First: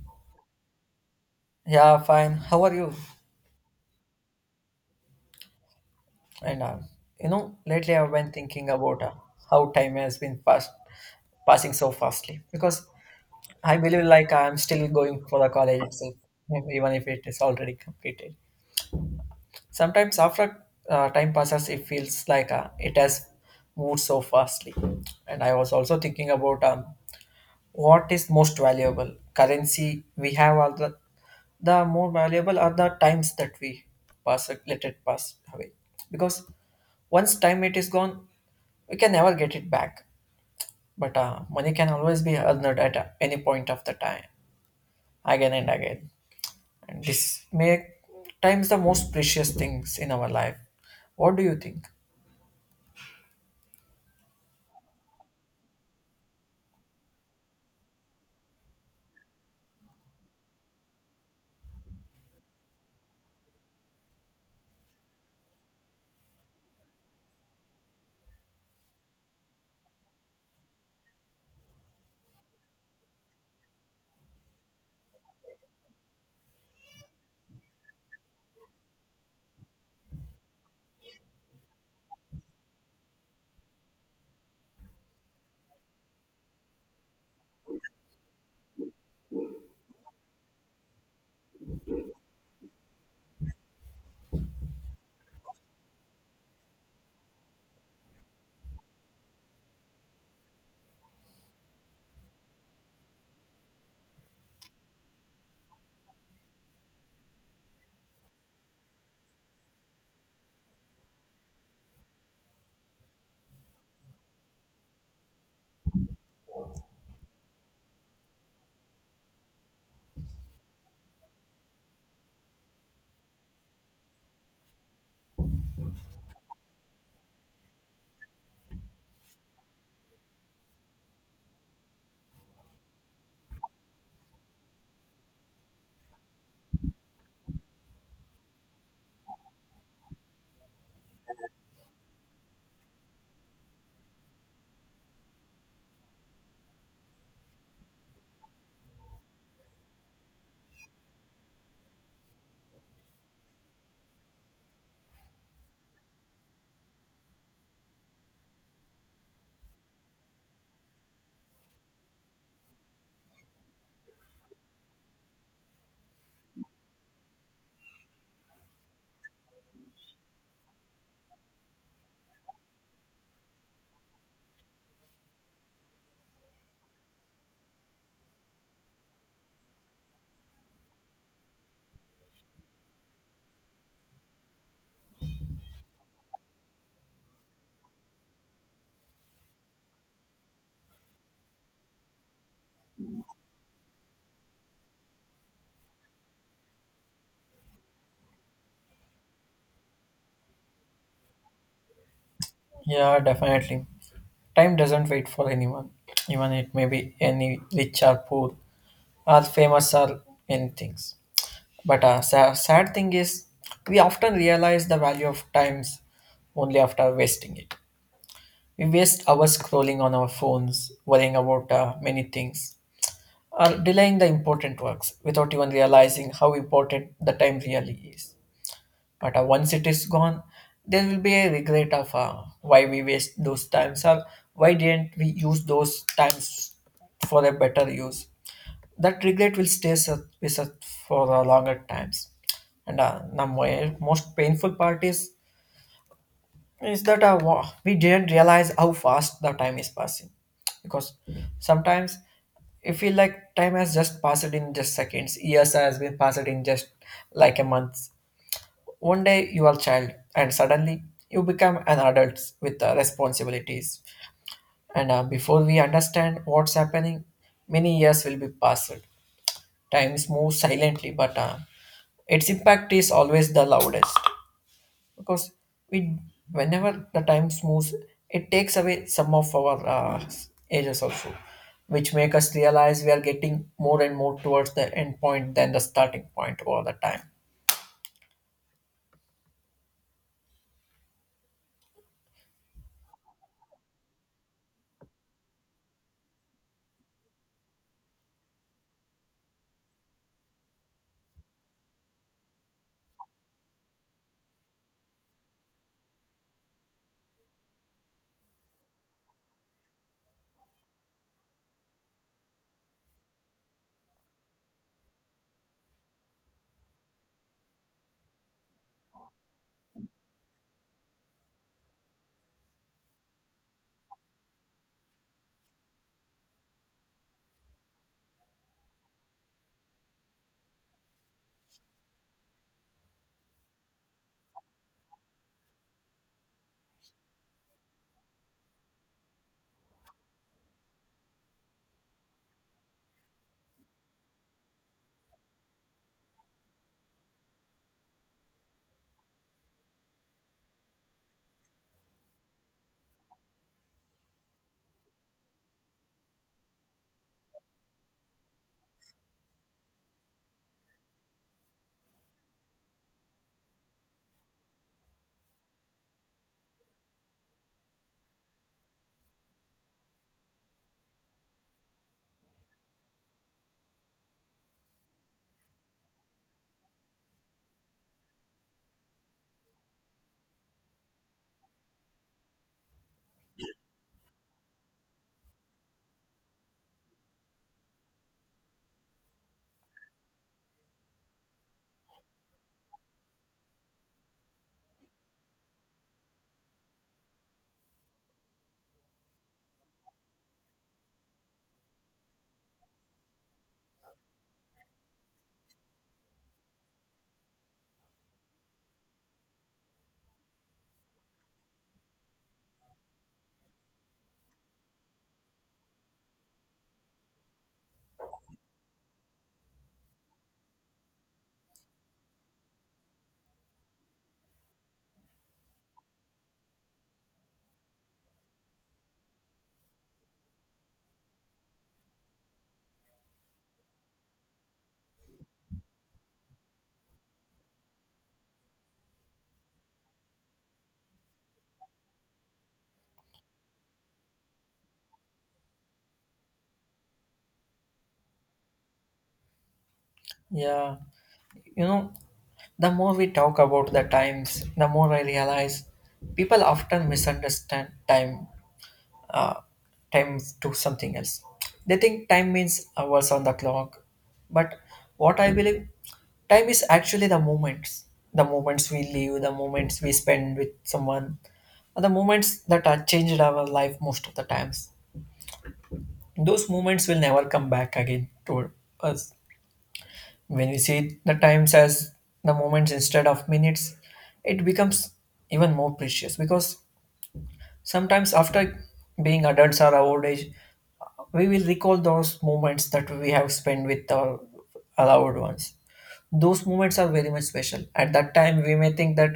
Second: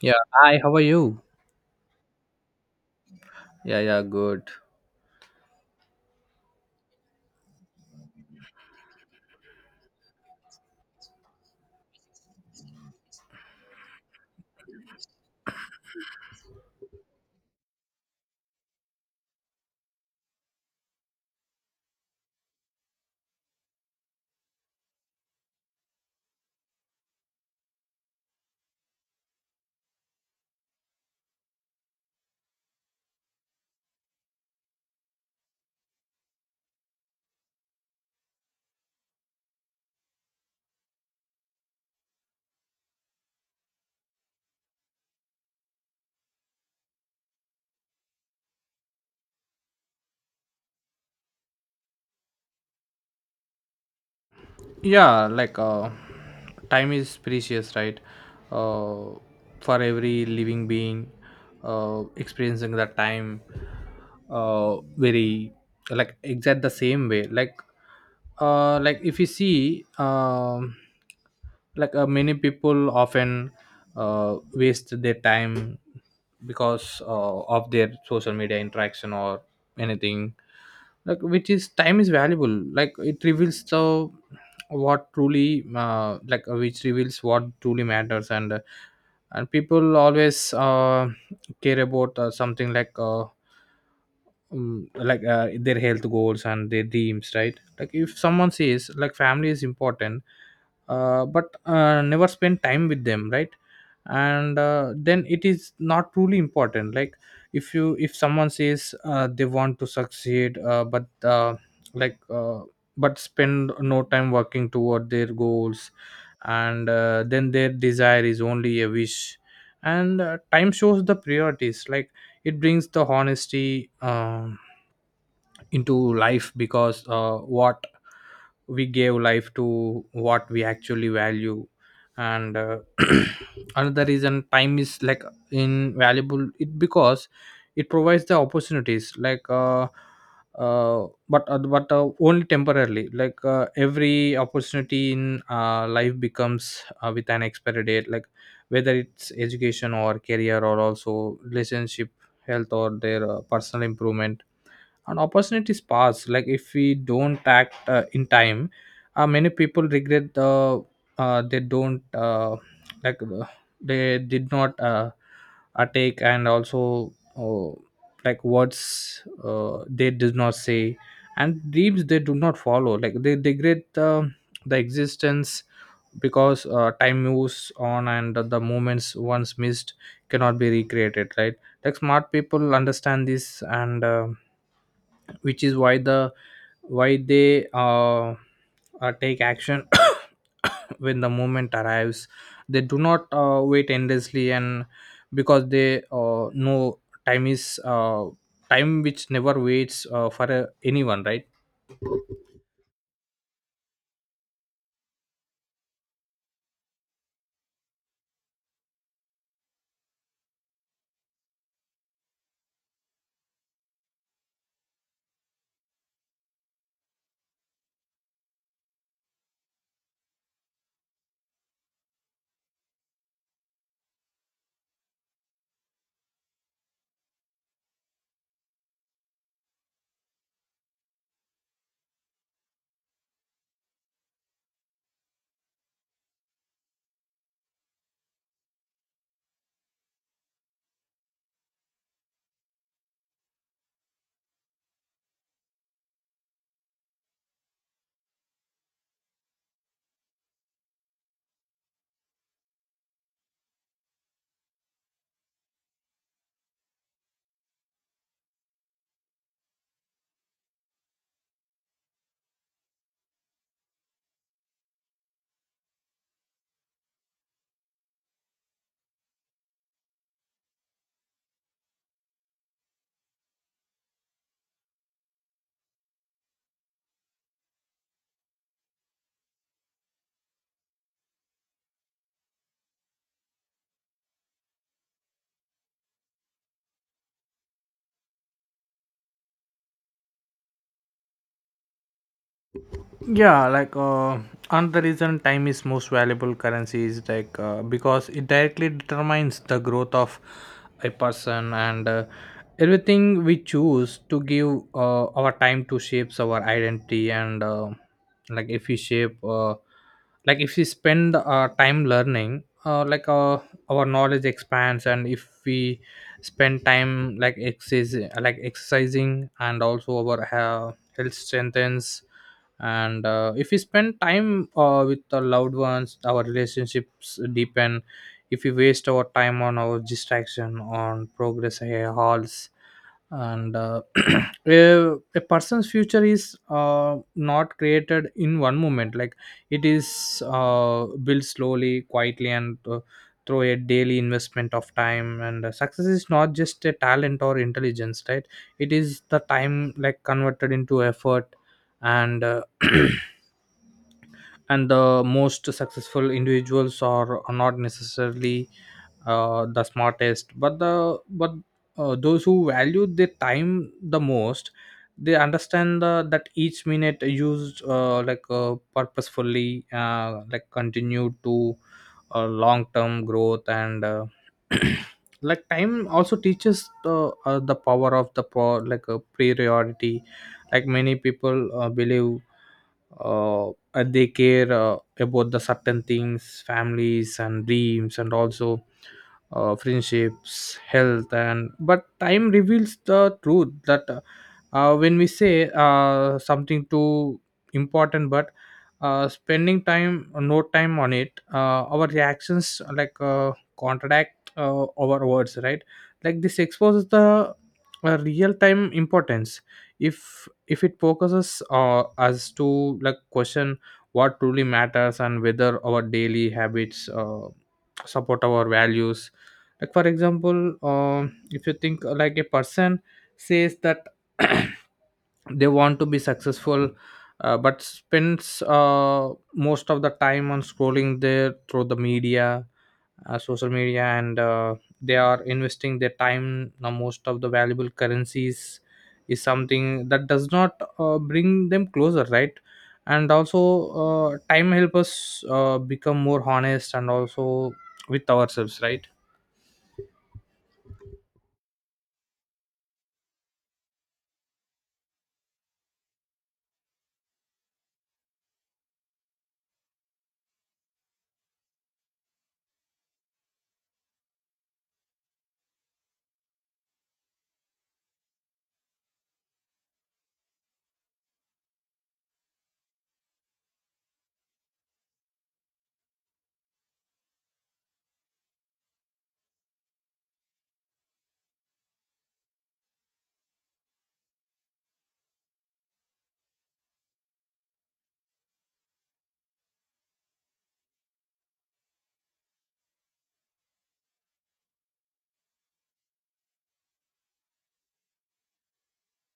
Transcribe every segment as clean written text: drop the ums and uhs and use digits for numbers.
Yeah. Hi, how are you? Yeah, fine. How are you? Yeah, yeah, good. And uh, Lately I've been thinking about how time has been fast, passing so fastly. Because I believe like I'm still going for the college itself, even if it is already completed. Sometimes after time passes, it feels like it has moved so fastly. And I was also thinking about what is most valuable? Currency we have all the more valuable are the times that we pass let it pass away. Because once time it is gone, we can never get it back. But Money can always be earned at any point of the time, again and again. And this make times the most precious things in our life. What do you think? Yeah, like time is precious, right? uh, for every living being experiencing that time, very, like, exact the same way, like if you see, like many people often waste their time because of their social media interaction or anything, like, which is time is valuable, like it reveals the what truly like which reveals what truly matters. And and people always care about something, like their health goals and their dreams, right? Like if someone says like family is important, but never spend time with them, right? And then it is not truly important. Like if someone says they want to succeed, like uh, but spend no time working toward their goals, and then their desire is only a wish. And time shows the priorities. Like it brings the honesty into life, because what we gave life to, what we actually value. And another reason time is, like, invaluable, it because it provides the opportunities, like but only temporarily. Like every opportunity in life becomes with an expiry date, like whether it's education or career or also relationship, health, or their personal improvement, and opportunities pass, like if we don't act in time. Many people regret the, they don't, like uh, they did not, take, and also, like words they did not say, and dreams they do not follow, like they degrade the existence, because time moves on and the moments once missed cannot be recreated, right? Like smart people understand this, and which is why the why they take action when the moment arrives. They do not wait endlessly, and because they know time is time which never waits for anyone, right? Yeah, definitely. Time doesn't wait for anyone, even it may be any rich or poor. Are famous or many things. But a sad thing is, we often realize the value of times only after wasting it. We waste hours scrolling on our phones, worrying about many things, or delaying the important works without even realizing how important the time really is. But Once it is gone, there will be a regret of why we waste those times or why didn't we use those times for a better use, that regret will stay with us for the longer times. And the mo- most painful part is that we didn't realize how fast the time is passing, because sometimes we feel like time has just passed in just seconds, years has been passed in just like a month. One day you are a child, and suddenly you become an adult with responsibilities. And Before we understand what's happening, many years will be passed. Times move silently, but its impact is always the loudest because we, whenever the time moves, it takes away some of our ages also, which make us realize we are getting more and more towards the end point than the starting point all the time. Yeah, like another reason time is most valuable currency is, like, because it directly determines the growth of a person, and everything we choose to give our time to shapes our identity. And like if we shape, like if we spend time learning, our knowledge expands, and if we spend time like exercise, like exercising, and also our health strengthens. And if we spend time with our loved ones, our relationships deepen. If we waste our time on our distraction, on progress halls. And a person's future is not created in one moment. Like it is built slowly, quietly, and through a daily investment of time. And success is not just a talent or intelligence, right? It is the time, like, converted into effort. And and the most successful individuals are not necessarily the smartest, but the, but those who value their time the most. They understand that each minute used purposefully, like, continue to long term growth. And like time also teaches the power of the a priority. Like many people believe and they care about the certain things, families and dreams and also friendships, health. And but time reveals the truth that when we say something too important, but spending time, no time on it, our reactions, like contradict our words, right? Like this exposes the real time importance, if it focuses us to, like, question what truly matters and whether our daily habits support our values. Like, for example, if you think, like, a person says that they want to be successful, but spends most of the time on scrolling there through the media, social media, and they are investing their time, now most of the valuable currencies, is something that does not bring them closer, right? And also time help us become more honest, and also with ourselves, right? Yeah, you know, the more we talk about the times, the more I realize people often misunderstand time uh, time to something else. They think time means hours on the clock, but what I believe, time is actually the moments we live, the moments we spend with someone, are the moments that are changed our life most of the times. Those moments will never come back again to us. When we see the times as the moments instead of minutes, it becomes even more precious because sometimes after being adults or our old age, we will recall those moments that we have spent with our loved ones. Those moments are very much special. At that time, we may think that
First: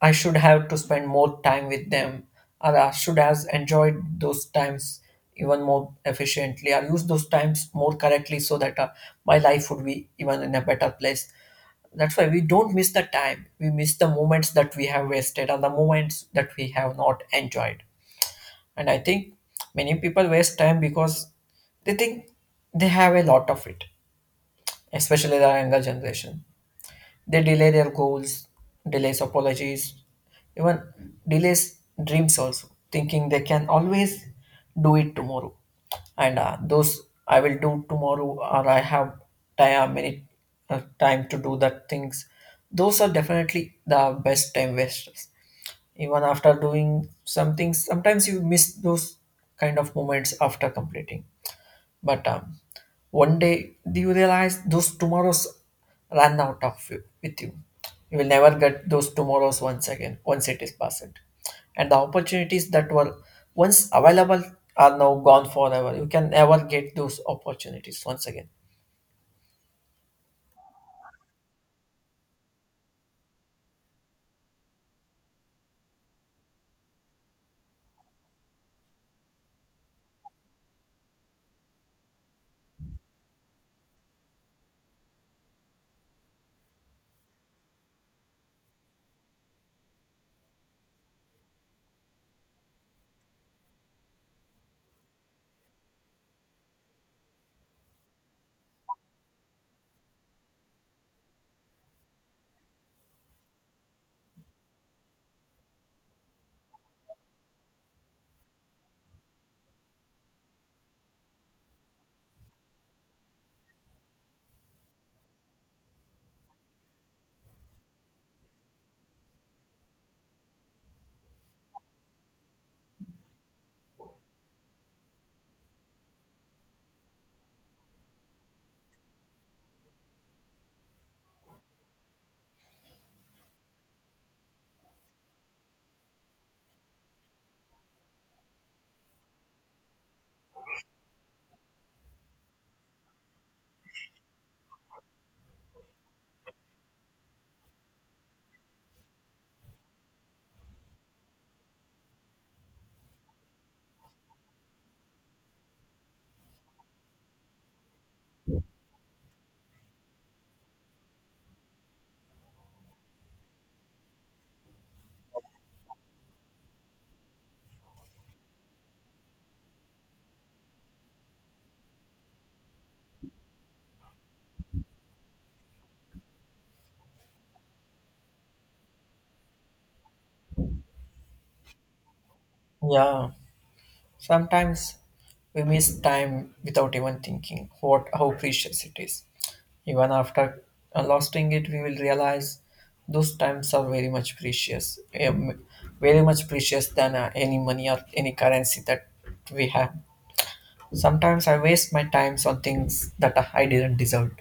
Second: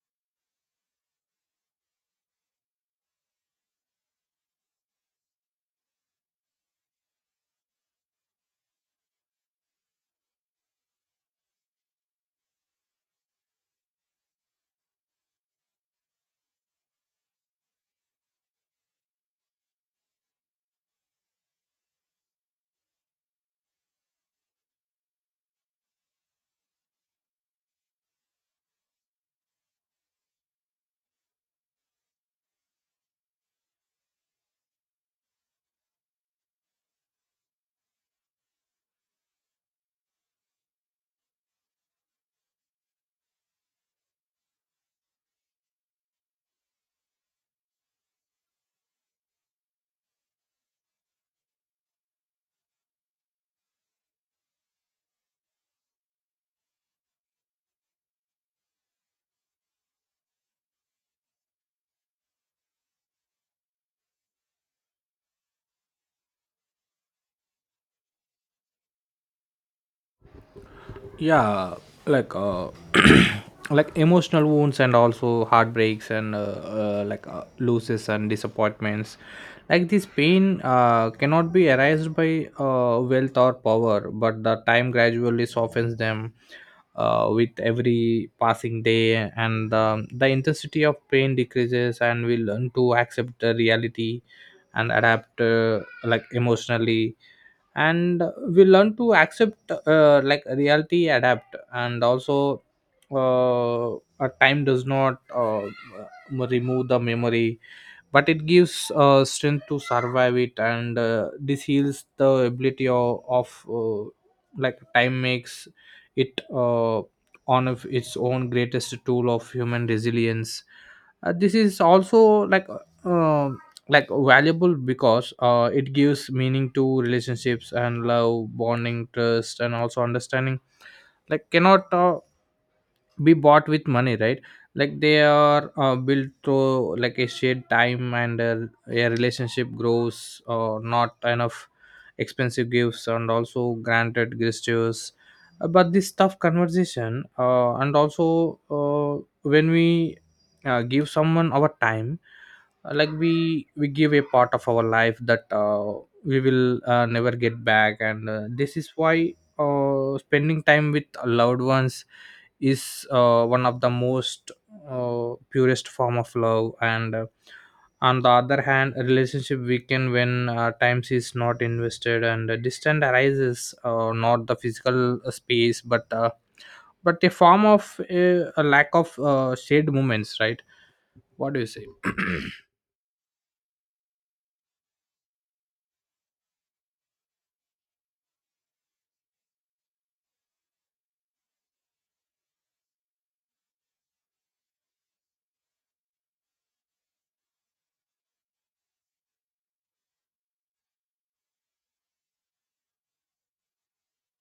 I should have to spend more time with them, or I should have enjoyed those times even more efficiently, or used those times more correctly so that my life would be even in a better place. That's why we don't miss the time. We miss the moments that we have wasted or the moments that we have not enjoyed, and I think many people waste time because they think they have a lot of it, especially the younger generation. They delay their goals, delays apologies, even delays dreams also, thinking they can always do it tomorrow. And Those I will do tomorrow, or I have time, many time to do that things. Those are definitely the best time wasters, even after doing some things, sometimes you miss those kind of moments after completing. But one day you realize those tomorrows run out of you, with you. You will never get those tomorrows once again once it is passed. And the opportunities that were once available are now gone forever. You can never get those opportunities once again. Yeah, like like emotional wounds and also heartbreaks and losses and disappointments, like this pain cannot be erased by wealth or power, but the time gradually softens them with every passing day, and the intensity of pain decreases and we learn to accept the reality and adapt, like, emotionally. And we learn to accept, like, reality, adapt, and also uh, a time does not remove the memory, but it gives strength to survive it, and this heals the ability of like time makes it one of its own greatest tool of human resilience. This is also, like, uh, like, valuable, because it gives meaning to relationships, and love, bonding, trust, and also understanding, like, cannot be bought with money, right? Like they are built through, like, a shared time, and a relationship grows or not enough expensive gifts and also granted gestures. But this tough conversation, and also when we give someone our time, like we give a part of our life that we will never get back. And this is why spending time with loved ones is one of the most purest form of love. And on the other hand, a relationship weaken when times is not invested, and a distant arises, not the physical space, but a form of a lack of shared moments, right? What do you say? Yeah. Sometimes we miss time without even thinking what how precious it is. Even after losing it, we will realize those times are um, very much precious than any money or any currency that we have. Sometimes I waste my times on things that I didn't deserve,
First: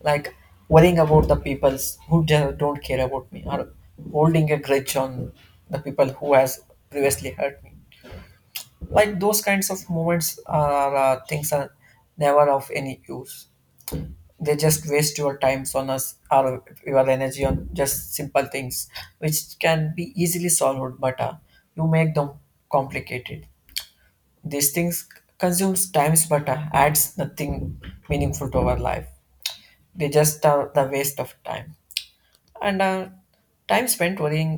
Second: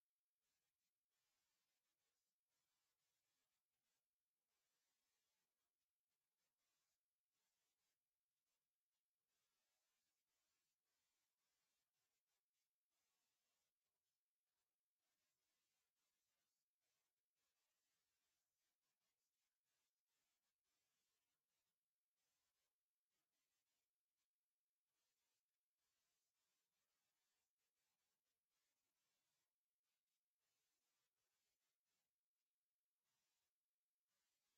like worrying about the people who just don't care about me, or holding a grudge on the people who has previously hurt me, like those kinds of moments are things are never of any use. They just waste your time on us or your energy on just simple things which can be easily solved, but you make them complicated. These things consumes times, but adds nothing meaningful to our life. They just are the waste of time. And Time spent worrying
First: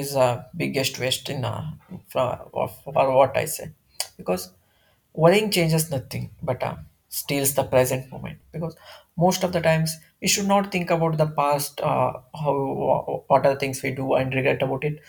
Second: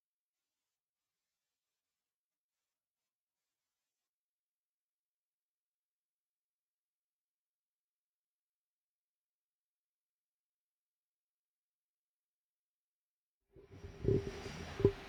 is a biggest waste in for what I say, because worrying changes nothing, but steals the present moment, because most of the times we should not think about the past, how what are the things we do and regret about it,